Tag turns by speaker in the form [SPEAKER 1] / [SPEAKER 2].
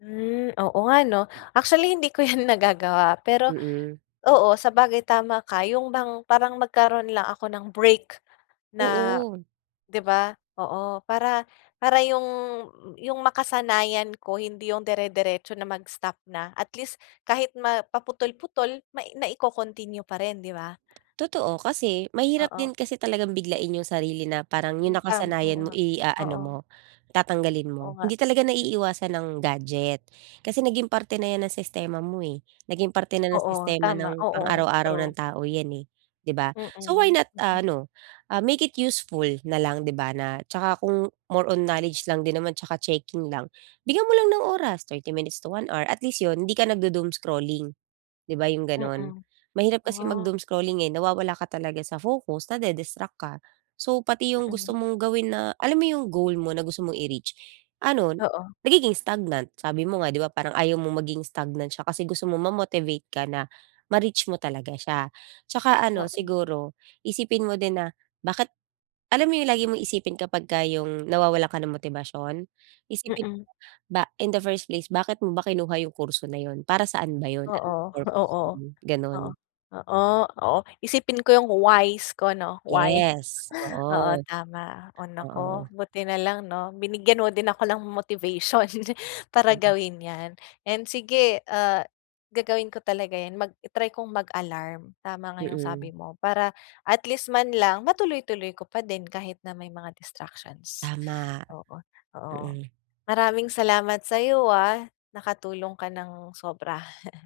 [SPEAKER 1] Hmm. Oo nga 'no, actually hindi ko yan nagagawa. Pero
[SPEAKER 2] Mm.
[SPEAKER 1] oo sabagay tama ka yung bang parang magkaroon lang ako ng break na,
[SPEAKER 2] Oo.
[SPEAKER 1] 'di ba, oo. Para para yung yung makasanayan ko hindi yung dere-deretso na mag stop na at least kahit ma paputol-putol na ico-continue pa rin 'di ba?
[SPEAKER 2] Totoo, kasi mahirap
[SPEAKER 1] Oo.
[SPEAKER 2] din kasi talagang biglain yung sarili na parang yung
[SPEAKER 1] Utang oo
[SPEAKER 2] nakasanayan mo
[SPEAKER 1] nga,
[SPEAKER 2] i-aano
[SPEAKER 1] oo.
[SPEAKER 2] mo, tatanggalin
[SPEAKER 1] Oo
[SPEAKER 2] mo.
[SPEAKER 1] nga.
[SPEAKER 2] Hindi talaga naiiiwasan ang gadget kasi naging parte na yan ng sistema mo eh, naging parte na ng
[SPEAKER 1] Oo
[SPEAKER 2] sistema
[SPEAKER 1] tama,
[SPEAKER 2] ng pang
[SPEAKER 1] oo,
[SPEAKER 2] araw-araw ng
[SPEAKER 1] true.
[SPEAKER 2] tao yan eh, 'di ba?
[SPEAKER 1] Mm,
[SPEAKER 2] So why not
[SPEAKER 1] mm.
[SPEAKER 2] ah, ano, ah, make it useful nalang 'di ba? Na at saka kung more on knowledge lang din naman at saka checking lang. Bigyan mo lang ng oras 30 minutes to 1 hour at least yun 'di ka nagdo-doomscrolling 'di ba yung ganun?
[SPEAKER 1] Mm,
[SPEAKER 2] Mahirap kasi
[SPEAKER 1] ah.
[SPEAKER 2] mag-doomscrolling eh, nawawala ka talaga sa focus nade-distract ka. So pati yung gusto
[SPEAKER 1] Mm.
[SPEAKER 2] mong gawin na alam mo yung goal mo na gusto mo i-reach, ano,
[SPEAKER 1] Oo.
[SPEAKER 2] nagiging stagnant. Sabi mo nga 'di ba parang ayaw mong maging stagnant siya kasi gusto mong ma-motivate ka na ma-reach mo talaga siya. At saka ano
[SPEAKER 1] Oo.
[SPEAKER 2] siguro, isipin mo din na bakit alam mo yung lagi mong isipin kapagka yung nawawalan ka ng motibasyon, isipin mo
[SPEAKER 1] Mm.
[SPEAKER 2] ba in the first place bakit mo ba kinuha yung kurso na yun? Para saan ba yun? Anong
[SPEAKER 1] Oo,
[SPEAKER 2] purpose
[SPEAKER 1] oo,
[SPEAKER 2] nun?
[SPEAKER 1] oo,
[SPEAKER 2] Ganun.
[SPEAKER 1] oo, oo isipin ko yung why's ko 'no why,
[SPEAKER 2] Yes,
[SPEAKER 1] oo
[SPEAKER 2] oo.
[SPEAKER 1] tama o
[SPEAKER 2] Oo.
[SPEAKER 1] naku, buti na lang 'no, binigyan mo din ako ng motivation para gawin yan and sige, ah, gagawin ko talaga yan mag i-try kong mag-alarm. Tama nga yung
[SPEAKER 2] Mm.
[SPEAKER 1] sabi mo para at least man lang matuloy-tuloy ko pa din kahit na may mga distractions.
[SPEAKER 2] Tama.
[SPEAKER 1] Oo, oo
[SPEAKER 2] Mm.
[SPEAKER 1] maraming salamat sa'yo ah, nakatulong ka ng sobra.